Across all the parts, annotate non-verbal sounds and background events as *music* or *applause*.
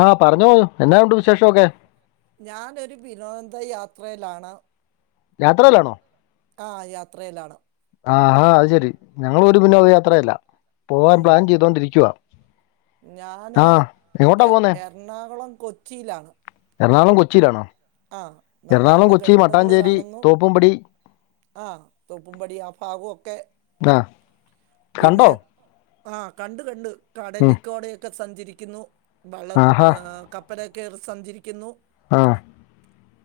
ആഹ് പറഞ്ഞോ എന്നാ ഉണ്ട് വിശേഷമൊക്കെ ഞാനൊരു വിനോദയാത്രയിലാണ്. യാത്രയിലാണോ ആഹ് യാത്രയിലാണ്. ആഹ് അത് ശെരി ഞങ്ങളും ഒരു വിനോദയാത്രയിലാ പോവാൻ ഉം പ്ലാൻ ചെയ്തോണ്ടിരിക്കുവാ. ഞാന് എ എറണാകുളം കൊച്ചിയിലാണ്. എറണാകുളം കൊച്ചിയിലാണോ ആഹ് നല്ല നല്ല കെട്ടിടങ്ങള് കാണുന്നു. വുംമ്പടി ആഹ് തോപ്പും പടി ആഹ് ഭാഗൊക്കെ ആ പിന്നെ കണ്ടോ ആഹ് കണ്ട് കണ്ട് ഉം. കടലിക്കോടെയൊക്കെ സഞ്ചരിക്കുന്നു വള ആഹാ ക പ്പലി കേറി സഞ്ചരിക്കുന്നു. ആഹ്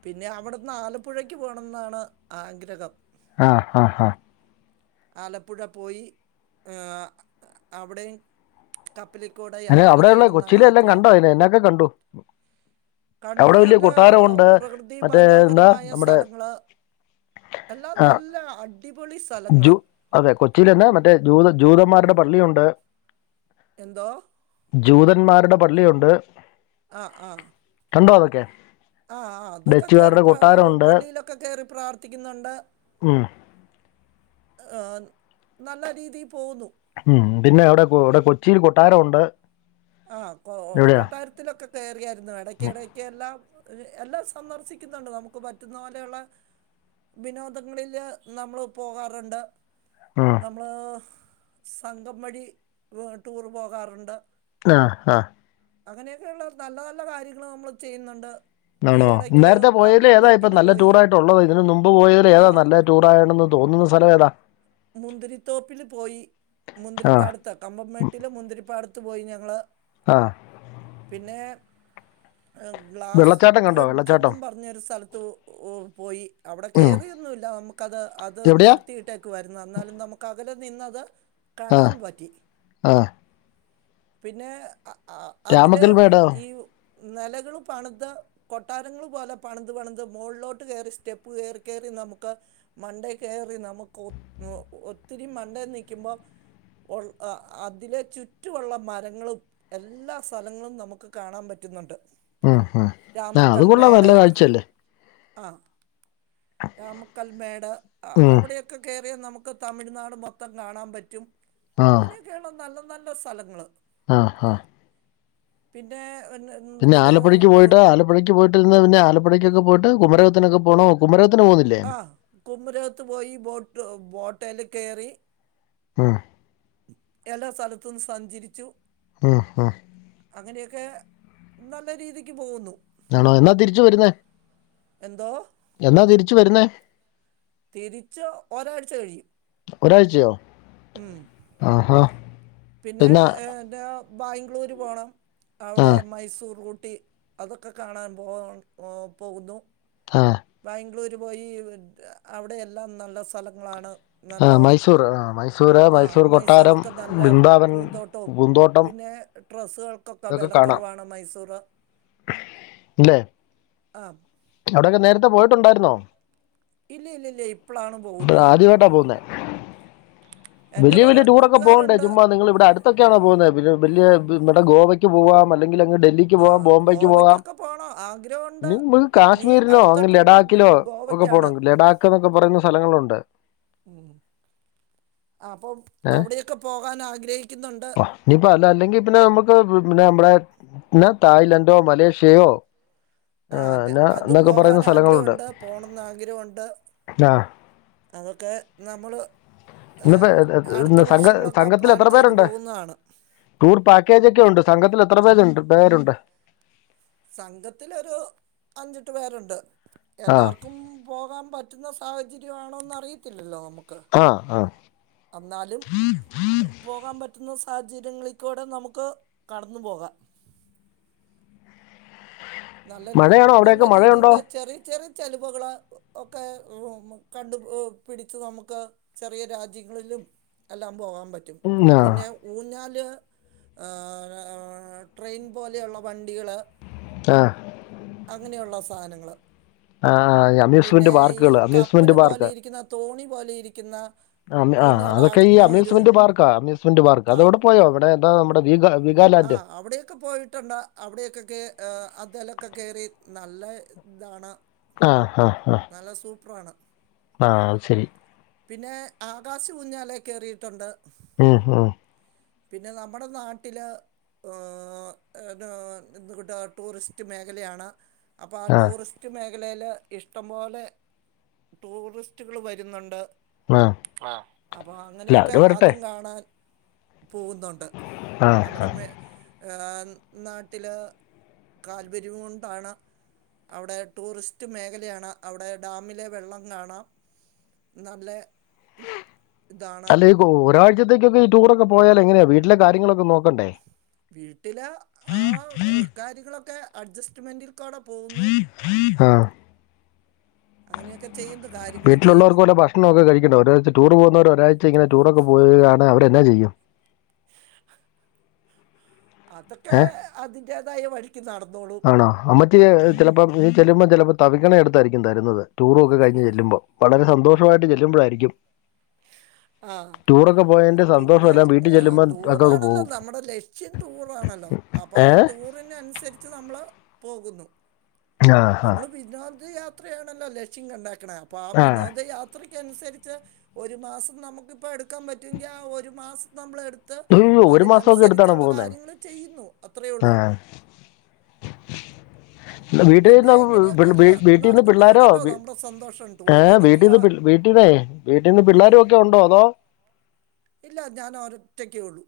പിന്നെ അവിടുന്ന് ആലപ്പുഴക്ക് പോണം എന്നാണ് ആഗ്രഹം. ആഹ് ആഹ് ആഹ് ആലപ്പുഴ പോയി ഏഹ് അവിടെയും കപ്പലികൂടെ അതിന് യാത്ര അവിടെയുള്ള ചെയ്യണെന്നാണ് കൊച്ചിയിലെ എല്ലാം ആഗ്രഹം. കണ്ടോ അതിന് എന്നൊക്കെ കണ്ടു കണ്ട് അവിടെ വലിയ നല്ല കൊട്ടാരമുണ്ട് പ്രകൃതി മറ്റേ എന്താ മനോഹരമായ നമ്മുടെ സ്ഥലങ്ങള്. എല്ലാം ആ, നല്ല അടിപൊളി ജൂ സ്ഥലങ്ങള്. അതെ കൊച്ചിൽ എന്ന മറ്റേ ജൂത ജൂതന്മാരുടെ പള്ളിയുണ്ട്. എന്തോ ജൂതന്മാരുടെ പള്ളിയുണ്ട്. ആഹ് ആഹ് കണ്ടോ അതൊക്കെ ആഹ് ആഹ് അതൊക്കെ കേറി ഡച്ചുകാരുടെ പ കൊട്ടാരമുണ്ട് പള്ളിയിലൊക്കെ കയറി പ്രാർത്ഥിക്കുന്നുണ്ട്. ഉം അഹ് നല്ല രീതിയിൽ പോകുന്നു. ഉം പിന്നെ എവിടെ ഇവിടെ കൊച്ചിയിൽ കൊട്ടാരം ഉണ്ട്. ആഹ് കൊ കൊട്ടാരത്തിലൊക്കെ കയറിയായിരുന്നു എടക്ക് എടക്ക് എല്ലാം എല്ലാം സന്ദർശിക്കുന്നുണ്ട് നമുക്ക് പറ്റുന്ന പോലെയുള്ള വിനോദങ്ങളില് നമ്മൾ പോകാറുണ്ട്. ആ നമ്മൾ സംഘം വഴി ടൂർ പോകാറുണ്ട്. ആഹ് ആഹ് അങ്ങനെയൊക്കെയള്ള നല്ല നല്ല കാര്യങ്ങള് നമ്മള് ചെയ്യുന്നുണ്ട്. ഈ ആണോ ഇടയ്ക്ക് നേരത്തെ പോയതി ഏതാ ഇപ്പ കമ്പംമേട്ടിന് നല്ല പോയി ടൂർ ആയിട്ടുള്ളത് ഇതിന് മുമ്പ് പോയതിൽ ആ ഏതാ നല്ല ടൂറ് ആണെന്ന് തോന്നുന്ന സ്ഥലം ഏതാ മുന്തിരിത്തോപ്പിൽ പോയി ആ മുന്തിരിപ്പാടത്ത് കമ്പംമേട്ടില് മുന്തിരിപ്പാടത്ത് പോയി ഞങ്ങള്. ആഹ് പിന്നെ ആഹ് ഗ്ലാസ് വെള്ളച്ചാട്ടം കണ്ടോ വെള്ളച്ചാട്ടം ബ്രിഡ്ജെന്നും പറഞ്ഞൊരു സ്ഥലത്ത് പോയി അവിടെ ഉം കയറിയൊന്നുമില്ല നമുക്ക് ക്കത് അത് എവിടെയാ നിർത്തിട്ട് ക്ക്‌ വരുന്നെ എന്നാലും നമുക്ക് അകലെ നിന്നത് ആ കാണാൻ പറ്റി ആ പിന്നെ അഹ് ആഹ് അതിലെ രാമക്കൽമേടോ ഈ നെലകൾ പണിത കൊട്ടാരങ്ങൾ പോലെ പണിത് പണിത് മുകളിലോട്ട് കയറി സ്റ്റെപ്പ് കേറി കേറി നമുക്ക് മണ്ടെ കയറി നമുക്ക് ഒത്തിരി മണ്ടെ നിൽക്കുമ്പോ ഉണ് അഹ് അതിലെ ചുറ്റുമുള്ള മരങ്ങളും എല്ലാ സ്ഥലങ്ങളും നമുക്ക് കാണാൻ പറ്റുന്നുണ്ട് ഉം ഉം ആ അത് കൊള്ളാം നല്ല രാമക്കൽമേട് കാഴ്ചയല്ലേ ആഹ് രാമക്കൽമേട് ഉം അവിടെയൊക്കെ കയറിയാൽ നമുക്ക് തമിഴ്നാട് മൊത്തം കാണാൻ പറ്റും ആ അങ്ങനെയൊക്കെയള്ള നല്ല നല്ല സ്ഥലങ്ങള് ആഹ് ആഹ് പിന്നെ *unintelligible* പിന്നെ ആലപ്പുഴക്ക് പോയിട്ട് ആലപ്പുഴക്ക് പോയിട്ട് ട്ടിൽന്ന് പിന്നെ ആലപ്പുഴേക്ക്‌ ഒക്കെ പോയിട്ട് കുമരകത്തിനൊക്കെ പോണോ കുമരകത്തിന് പോണില്ലേ ആ കുമരകത്ത് പോയി ബോട്ട് ബോട്ടേൽ കയറി ഉം എല്ലാ സ്ഥലത്തും സഞ്ചരിച്ചു ഉം ഉം അങ്ങനെയൊക്കെ നല്ല രീതിക്ക് പോകുന്നു ആണോ എന്നാ തിരിച്ചു വരുന്നേ എന്തോ എന്നാ തിരിച്ചു വരുന്നേ തിരിച്ച് ഒരാഴ്ച കഴിയും ഒരാഴ്ചയോ ഉം ആഹാ പിന്നെ എന്നാ എന്താ ബാംഗ്ലൂര് പോണം ആ അവിടെ മൈസൂർ ഊട്ടി അതൊക്കെ കാണാൻ പോ പോകുന്നു ആഹ് ബാംഗ്ലൂര് പോയി അവിടെ എല്ലാം നല്ല സ്ഥലങ്ങളാണ് ആ നല്ല മൈസൂർ ആ മൈസൂര് ആഹ് മൈസൂർ കൊട്ടാരം മൈസൂരൊക്കെ നല്ല ബൃന്ദാവൻ പൂന്തോട്ടവും പൂന്തോട്ടം പിന്നെ ഡ്രെസ്സുകൾക്കൊക്കെ ഇതൊക്കെ കാണാം വിലക്കുറവാണ് മൈസൂർ ഇല്ലേ ആഹ് അവിടെയൊക്കെ നേരത്തെ പോയിട്ടുണ്ടായിരുന്നോ ഇല്ല ഇല്ല ഇല്ല ഇപ്പളാണ് ഇപ്പൊ പോകുന്നത് ആദ്യമായിട്ടാ പോകുന്നേ എൻ്റെ വലിയ കുറേ വലിയ ടൂറൊക്കെ പോകണ്ടേ കൂട്ടുകാരുണ്ട് ചുമ്മ നിങ്ങൾ ഇവിടെ അടുത്ത് ത്തൊക്കെയാണോ പോകുന്നത് പിന്നെ വലിയ ഇവിടെ ഗോവയ്ക്ക് പോവാം അല്ലെങ്കിൽ അങ്ങ് ഡൽഹി ക്ക്‌ ആ പോവാം ബോംബൈക്ക് പോവാം ഗോവയ്ക്കൊക്കെ പോകണം ആഗ്രഹമുണ്ട് നി ഇനി കാശ്മീരിലോ അടുത്ത അങ്ങ് ട്രിപ്പ് ലഡാക്കിലോ ഒക്കെ ഗോവയ്ക്കാണ് പോകണം ലഡാക്ക് എന്നൊക്കെ പറയുന്ന സ്ഥലങ്ങളുണ്ട് ഉം അപ്പം അവിടെയൊക്കെ പോകാൻ ആഗ്രഹിക്കുന്നുണ്ട് നിഇപ്പം അല്ല അല്ലെങ്കിൽ പിന്നെ നമ്മുക്ക് പിന്നെ നമ്മടെ ന്നെ തായ്ലന്റോ മലേഷ്യയൊ ആഹ് അതെ അതും പോകാൻ പറയുന്ന സ്ഥലങ്ങളുണ്ട് ആഗ്രഹംണ്ട് പോണംന്ന് ആഗ്രഹോണ്ട് ആഹ് അതൊക്കെ നമ്മൾ ഏഹ് ഇന്നിപ്പോ എ- എ- അടുത്ത ഇന്ന് സംഘ വർഷങ്ങളൊക്കെ സംഘത്തിൽ പ്ലാൻ എത്ര ചെയ്തു പേരുണ്ട് പോകുന്നതാണ് ടൂർ പാക്കേജ് ഒക്കെ ഉണ്ട് സംഘത്തിൽ എത്ര പേജുണ്ട് പേരുണ്ട് സംഘത്തിലൊരു അഞ്ചെട്ട് പേരുണ്ട് ആഹ് എല്ലാവർക്കും പോകാൻ പറ്റുന്ന സാഹചര്യംമാണോെന്ന് അറിയത്തില്ലല്ലോ നമുക്ക് ആ ആ എന്നാലും പോകാൻ പറ്റുന്ന സാഹചര്യങ്ങളിൽക്കൂടെ നമുക്ക് കടന്നു പോകാം നല്ല മഴയാണോ നല്ല അവിടെയൊക്കെ രീതികൾ മഴയുണ്ടോ ചെറിയ ചെറിയ ചലവകൾ ഒക്കെ കണ്ടു പിടിച്ച് നമുക്ക് ചെറിയ രാജ്യങ്ങളിലും എല്ലാം പോകാൻ പറ്റും ആഹ് പിന്നെ ഊഞ്ഞാല് ട്രെയിൻ പോലെയുള്ള വണ്ടികൾ ആ അങ്ങനെയുള്ള സാധനങ്ങള് ആഹ് അമ്യൂസ്മെന്റ് പിന്നെ ഈ പാർക്കുകൾ അമ്യൂസ്മെന്റ് കപ്പല് പോലെ പാർക്ക് ഇരിക്കുന്ന തോണി പോലെ ഇരിക്കുന്ന അ ആ അതൊക്കെഈ ഊഞ്ഞാലാടുന്ന ഒരു അമ്യൂസ്മെന്റ് പാർക്കാ അമ്യൂസ്മെന്റ് പാർക്ക് ആ അതെവിടെ പോയോ ഇവിടെ എന്താ നമ്മ വീഗ ആ വീഗാലാൻഡ് അവിടെക്കെ പോയിട്ടണ്ട അവിടെയൊക്കൊക്ക അതിലൊക്കെ കയറി നല്ല ഇതാണ്. ആഹ ആഹ ആഹ നല്ല സൂപ്പറാണ്. ആഹ അ ശരി പിന്നെ ആകാശ കുഊഞ്ഞാലേ കയറിയിട്ടുണ്ട് ആഹ ആഹ *unintelligible* പിന്നെ നമ്മുടെ നാട്ടില് എ കിട്ട് ടൂറിസ്റ്റ് മേഖലയാണ് അപ്പൊ ആ ആഹ് ടൂറിസ്റ്റ് മേഖലയില് ഇഷ ഇഷ്ടംപോലെ ടൂറിസ്റ്റുകൾ വരുന്നുണ്ട് ആഹ് അപ്പൊ അല്ല അങ്ങനെയൊക്കെ അവര് വരട്ടെ അതും കാണാൻ പോകുന്നുണ്ട് ആഹ് നമ്മുടെ മ നാട്ടില് കാല്പര്യവും കൊണ്ടാണ് അവിടെ ടൂറിസ്റ്റ് മേഖലയാണ്. അവിടെ ഡാമിലെ വെള്ളം കാണാം നല്ല ഇതാണ് അല്ല ഒരാഴ്ചത്തേക്കൊക്കെ ഈ ടൂറൊക്കെ പോയാൽ എങ്ങനെയാ വീട്ടിലെ കാര്യങ്ങളൊക്കെ നോക്കണ്ടേ? വീട്ടില ആ കാര്യങ്ങളൊക്കെ അഡ്ജസ്റ്റ്മെന്റിൽ ആ അങ്ങനെയൊക്കെ ചെയ്യുന്നു കാര്യങ്ങൾ ചെയ്യുന്നു. പ്രമ ഒക്കെ കഴിക്കണ്ട ഒരാഴ് ടൂർ പോകവ ഒരാഴ്ച ഇങ്ങന ടൂറൊക്കെ പോയാണ് അവരെന്നാ ചെയ്യും? *inaudible* അതൊക്കെ ഏഹ് അതിൻന്റേതായ വഴിക്ക് നടന്നോളൂ ആണോ അമ്മറ്റ ചിലപ്പോ ചെല്ലുമോൾ ചിലപ്പോ തവിിക്കണ എടുത്തായിരിക്കും തരുന്നത്ടൂറ ഒക്കെ കഴഞ്ഞ് ചെല്ലുമ്പോ വളരെ സന്തോഷമായിട്ട് ചെല്ലുമ്പോഴായിരിക്കും ഉ *unintelligible* ആ ടൂറൊക്കെ പോയതിന്റെ സന്തോഷം പിന്നെ എല്ലാം വീട്ടിൽ ചെല്ലുമ്പോൾ ഒക്കെ അങ്ങ് ടൂറാണല്ലോ പോകും നമ്മുടെ ലക്ഷ്യൻ ടൂറാണല്ലോ? അപ്പൊ ആ ഏഹ് ടൂറിന് അനുസരിച്ച് നമ്മൾ പോകുന്നു ആഹ ഹാ നമ്മള് വിനോദയാത്രയാണല്ലോ ലക്ഷ്യം കണ്ടാക്കണ അപ്പൊ ആ ആഹ് വിനോദയാത്രക്ക് അനുസരിച്ച് ഒരു മാസം നമുക്കിപ്പോം എടുക്കാൻ പറ്റുമെങ്കിൽ ആ ഒരു മാസം നമ്മൾ എടു ത്ത് അയ്യോ ഒരു മാസമൊക്കെ എടുത്താണോ അതിനനുസരിച്ചുള്ള പോകുന്നേ കാര്യങ്ങൾ ചെയ്യുന്നു അത്രയേ ഉള്ളൂ ഉ *unintelligible* *inaudible* വീട്ടിൽന്ന് പിന്നെ ഇങ്ങനെയൊക്കെ അങ്ങ് വീട്ടിൽന്ന് പിള്ളോരോ നടക്കുന്നതാണല്ലോ നമ്മുടെ സന്തോഷം ഏ ടൂറടിക്കുക വീട്ടിൽന്ന് വീട്ടിൽന്നേ വീട്ടീന്ന് ഉം പിള്ളേരു ഒക്കെ ഉണ്ടോ അതോ? ഇല്ല ഞാൻ ഒരറ്റക്കേ ഉള്ളൂ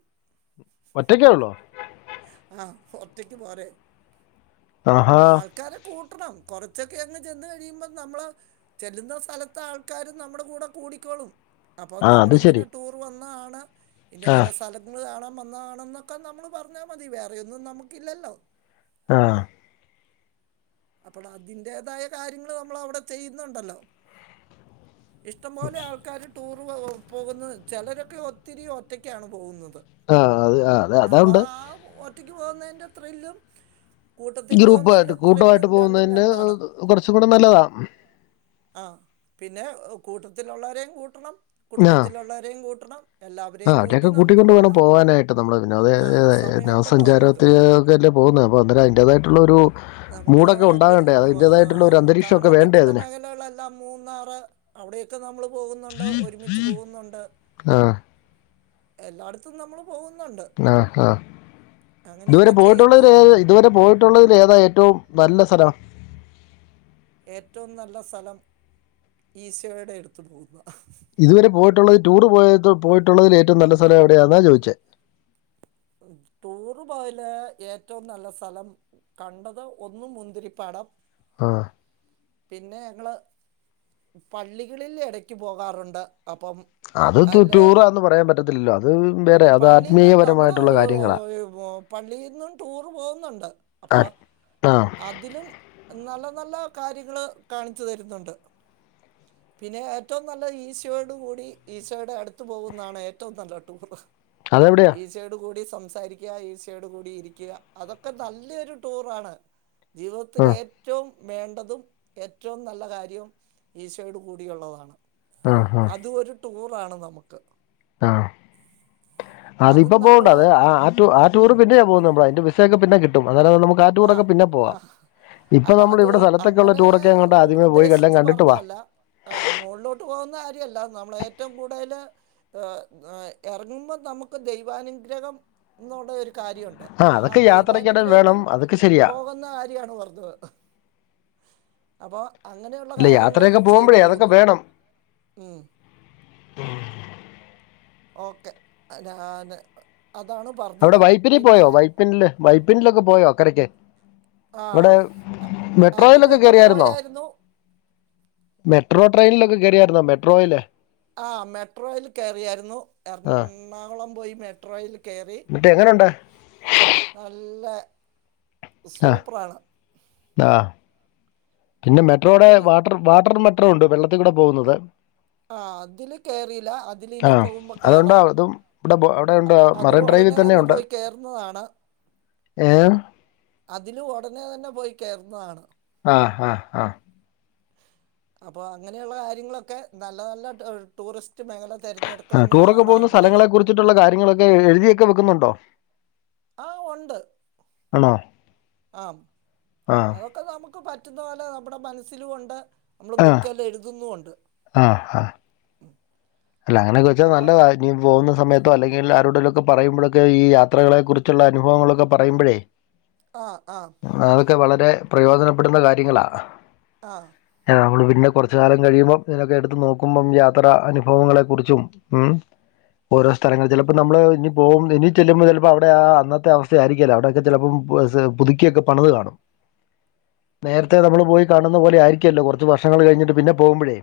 ഒറ്റക്കെ ഉള്ളോ ആഹ് ഒറ്റക്ക് പോരെ ആഹാ ആൾ ക്കാരെ കൂട്ടണം കുറച്ചൊക്കെ അങ്ങ് ചെന്ന് കഴിയുമ്പോൾ നമ്മള് ചെല്ലുന്ന സ്ഥലത്ത് ആൾക്കാര് നമ്മുടെ കൂടെ കൂടിക്കോളും അപ്പോൾ ആ അത് നമ്മളിങ്ങനെ ശരി ടൂറ് വന്നതാണ് ആ ഇന്നപോലെ സ്ഥലങ്ങൾ കാണാൻ വന്നതാണ് എന്നൊക്കെ നമ്മള് പറ ഞ്ഞാമതി വേറെയൊന്നും നമുക്കില്ലല്ലോ ആഹ് അപ്പൊള് അതിന്റേതായ കാര്യങ്ങൾ നമ്മൾ അവിടെ ചെയ്യുന്നുണ്ടല്ലോ ഇഷ്ടംപോലെ ആൾക്കാരും ടൂറ് പോകുന്ന ചിലരൊക്കെ ഒത്തിരി ഒറ്റക്കാണ് പോകുന്നത് ആ അത് ആ അത് അപ്പോ അതുകൊണ്ട് ആഹ് ഒ റ്റക്ക് പോകുന്നതിന്റെ ത്രില്ലും കൂട്ടത്തിൽ ഗ്രൂപ്പായിട്ട് പോകുന്നതിന്റെ കൂട്ടമായിട്ട് പോകുന്നതിന്റെ കുറച്ചും കൂടി നല്ലതാണ് ആഹ് പിന്നെ കൂട്ടത്തിലുള്ളവരെയും കൂട്ടണം കുടുംബത്തിലുള്ളവരെയും കൂട്ടണം ആഹ് എല്ലാവരെയും കൂട്ടി അവരെയൊക്കെ നമുക്ക് കൂട്ടിക്കൊണ്ട് വേണം പോകാം പോവാനായിട്ട് നമ്മള് വിനോദ ആ സമയമുണ്ടല്ലോ നമുക്ക് വിനോസഞ്ചാരത്തില് *unintelligible* പോകുന്നത് അപ്പൊ അതിന്റേതായിട്ടുള്ളൊരു നമുക്ക് ഒരു അന്തരീക്ഷമൊക്കെ കാണാൻ വേണ്ടേ പറ്റുന്ന അതിന് മേഖലകളെല്ലാം മൂന്നാറ് അവിടെയൊക്കെ നമ്മൾ പോകുന്നുണ്ട് ഒരുമിച്ച് പോകുന്നുണ്ട് ആ എല്ലാടത്തും നമ്മളും ആഹ് ആഹ് ഇതുവരെ അങ്ങനെയൊക്കെ ചെയ്യുന്നു പോയിട്ടുള്ളതിൽ ഏ ഇതുവരെ പോയി ട്ടുള്ളതിൽ ഏതാ ഏറ്റവും നല്ല സ്ഥലം ഏറ്റവും നല്ല സ്ഥലം ഈശോയുടെ എടുത്തു പോകുന്നതാ ഇതുവരെ പോയിട്ടുള്ളത് ടൂറ് പോയത് പോയിട്ടുള്ളതിൽ ഏറ്റവും നല്ല സ്ഥലം എവിടെയാണെന്നാണ് ചോദിച്ചേ ടൂറ്പോയേല് ഏറ്റവും നല്ല സ്ഥലം കണ്ടത് ഒന്ന് മുന്തിരിപ്പാടം ആഹ് പിന്നെ ഞങ്ങള് പള്ളികളിൽ ഇടയ്ക്ക് പോകാറുണ്ട് അപ്പം അത് അതിൽ ടൂറാന്ന് പറയാൻ പറ്റത്തില്ലല്ലോ അത് വേറെ അത് ആത്മീയപരമായിട്ട് പള്ളിന്നും ടൂർ പോകുന്നുണ്ട് ആ അപ്പം ആ അതിലും നല്ല നല്ല കാര്യങ്ങള് കാണിച്ചു തരുന്നുണ്ട് പിന്നെ ഏറ്റവും നല്ല ഈശയോട് കൂടി ഈശയോയുടെ അടുത്ത് പോകുന്നതാണ് ഏറ്റവും നല്ല ടൂറ് അതെവിടെയാ ഈശോയോട് കൂടി സംസാരിക്കുക ഈശോയോട് കൂടി ഇരിക്കുക അതൊക്കെ നല്ലൊരു ടൂറ് ആണ് ആ ജീവിതത്തിലെ ഏറ്റവും വേണ്ടതും ഏറ്റവും നല്ല കാര്യവും ഈശോയോട് കൂടിയുള്ളതാണ് ആ ആ അതും ഒരു ടൂറ് ആണ് നമുക്ക് ആഹ് അതും അതിപ്പൊ പോകണ്ട നമ്മള് അത് ആഹ് ടൂർ ടൂറ് പിന്നെയാ പോകുന്നത് നമ്മള് അതിന്റെ വിസ ഒക്കെ പിന്നെകിട്ടും അനേരം നമുക്ക് ആ ടൂറൊക്കെ പിന്നെ ആ പോവാം ഇപ്പൊ അല്ല നമ്മൾ അത് ഇവിടെ സ്ഥലത്തൊക്കെുള്ളള്ള അങ്ങനെ ടൂറക്കെ അങ്ങോട്ട് ആദ്യമേ പോയി എല്ലാം കണ്ടിട്ടു വാ ആഹ് മോളിലോട്ട് പോകുന്ന കാര്യമല്ല നമ്മള് ഏറ്റവും കൂടുതല് ഇറങ്ങുമ്പോൾ നമുക്ക് ദൈവാനുഗ്രഹം എന്നുള്ള ഒരു കാര്യമുണ്ട് ആ അതൊക്കെ ആഹ് യാത്രയ്ക്കിടെ വേണം ദൈവാനുഗ്രഹത്തിൽ അതൊക്കെ ശരിയാ പോകുന്ന കാര്യാണ് പറഞ്ഞത് അപ്പൊ അങ്ങനെയുള്ള ഇല്ല കാര്യങ്ങള് യാത്രയൊക്കെ ചെയ്തു പോകുമ്പോഴേ അതൊക്കെ പോകുന്നു വേണം ഉം ഓക്കെ ഞാൻ അതാണ് പറഞ്ഞത് പിന്നെ പിന്നെ വൈപ്പിനിലൊക്കെ പോയോ അക്കരയ്ക്ക് ഇവിടെ ആഹ് മെട്രോയിലൊക്കെ അതിലൊക്കെ കേയൺറിയായിരുന്നോ പോയായിരുന്നു മെട്രോ ട്രെയിനിലൊക്കെ കയായിരുന്നോ മെട്രോയില്ലേ ആഹ് മെട്രോയിൽ കയറിയായിരുന്നു ആ എറണാകുളം പോയി മെട്രോയിൽ കയറി ന്നിട്ട്എങ്ങനുണ്ട് നല്ല ആ സൂപ്പറാണ് ആ പിന്നെ മെട്രോടെ ഒത്തിരി വാട്ടർ മെട്രാണ്ട്വെ വെള്ളത്തിൽക്കൂടെ പോകുന്നത് ആ അതില് കേറില്ല ആ അതിലിനി പോകുമ്പോ അതുണ്ടോ കേറാം അതും ഇവിടെ ബോ- അവിടെ ഉണ്ട് അത് മറൈൻ ഡ്രൈവിൽ ഉടനെ തന്നെ പോയി കേറുന്നതാണ് ഏ് അതിലും ഉടനെ തന്നെ പോയി കേർതതാണ് ആഹ് ആഹ് ആഹ അപ്പൊ അങ്ങനെയുള്ള കാര്യങ്ങളൊക്കെ നല്ല നല്ല ടൂറിസ്റ്റ് മേഖല തെരെഞ്ഞടുക്ക ആ ടൂറൊക്കെ പോകുന്ന സ്ഥലങ്ങളെ കുറിച്ചിട്ടുള്ള കാര്യങ്ങളൊക്കെ എഴുതിയൊക്കെ വെക്കുന്നുണ്ടോ ആ ഉണ്ട് ആണോ ആ ആ അതൊക്കെ നമുക്ക് ക്ക് പറ്റുന്ന പോലെ നമ്മുടെ മനസ്സിലുണ്ട് നമ്മള് ആ ബുക്കെല്ലാം എഴുതുന്നുണ്ട് ആ ആ ഉം അല്ല അങ്ങനൊക്കെച്ചാ നല്ല ഇനി പോകുന്ന സമയത്തോ അല്ലെങ്ക ആരുടെടിലൊക്കെ പറയുമ്പോഴൊക്കെ യാത്രകളെക്ക കുറിച്ചുള്ള അനുഭവങ്ങളൊക്കെ പറയുമ്പോഴേ ആഹ് ആഹ അതൊക്കെ വളരെ പ്രയോജനപ്പെടുന്ന കാര്യങ്ങളാ ആഹ നമ്മള് പിന്നെ കുറച്ച കാലം കഴിയുമ്പം ഇതിനൊക്കെ എടുത്ത് നോക്കുമ്പം യാത്ര വിഭവങ്ങളെ കുറിച്ചും ഉ ഓരോ സ്ഥലങ്ങിൽ ചിലപ്പോൾ നമ്മള് ഇനി പോക ഇനി ചെല്ലുമ്പോൾ ചിലപ്പോ അവിടെ അന്നത്തെ അവസ്ഥ ആയിരിക്കല്ലഅവിടെൊക്കെ ചിലപ്പം പുതുക്കിയൊക്കെ പണിത് കാണും ഉ നേരത്തെ നമ്മൾ പോയി കാണുന്ന പോലെ ആയിരിക്കല്ല കുറച്ച് വർഷങ്ങള് കഴിഞ്ഞിട്ട് പിന്നെ പോകുമ്പോഴേ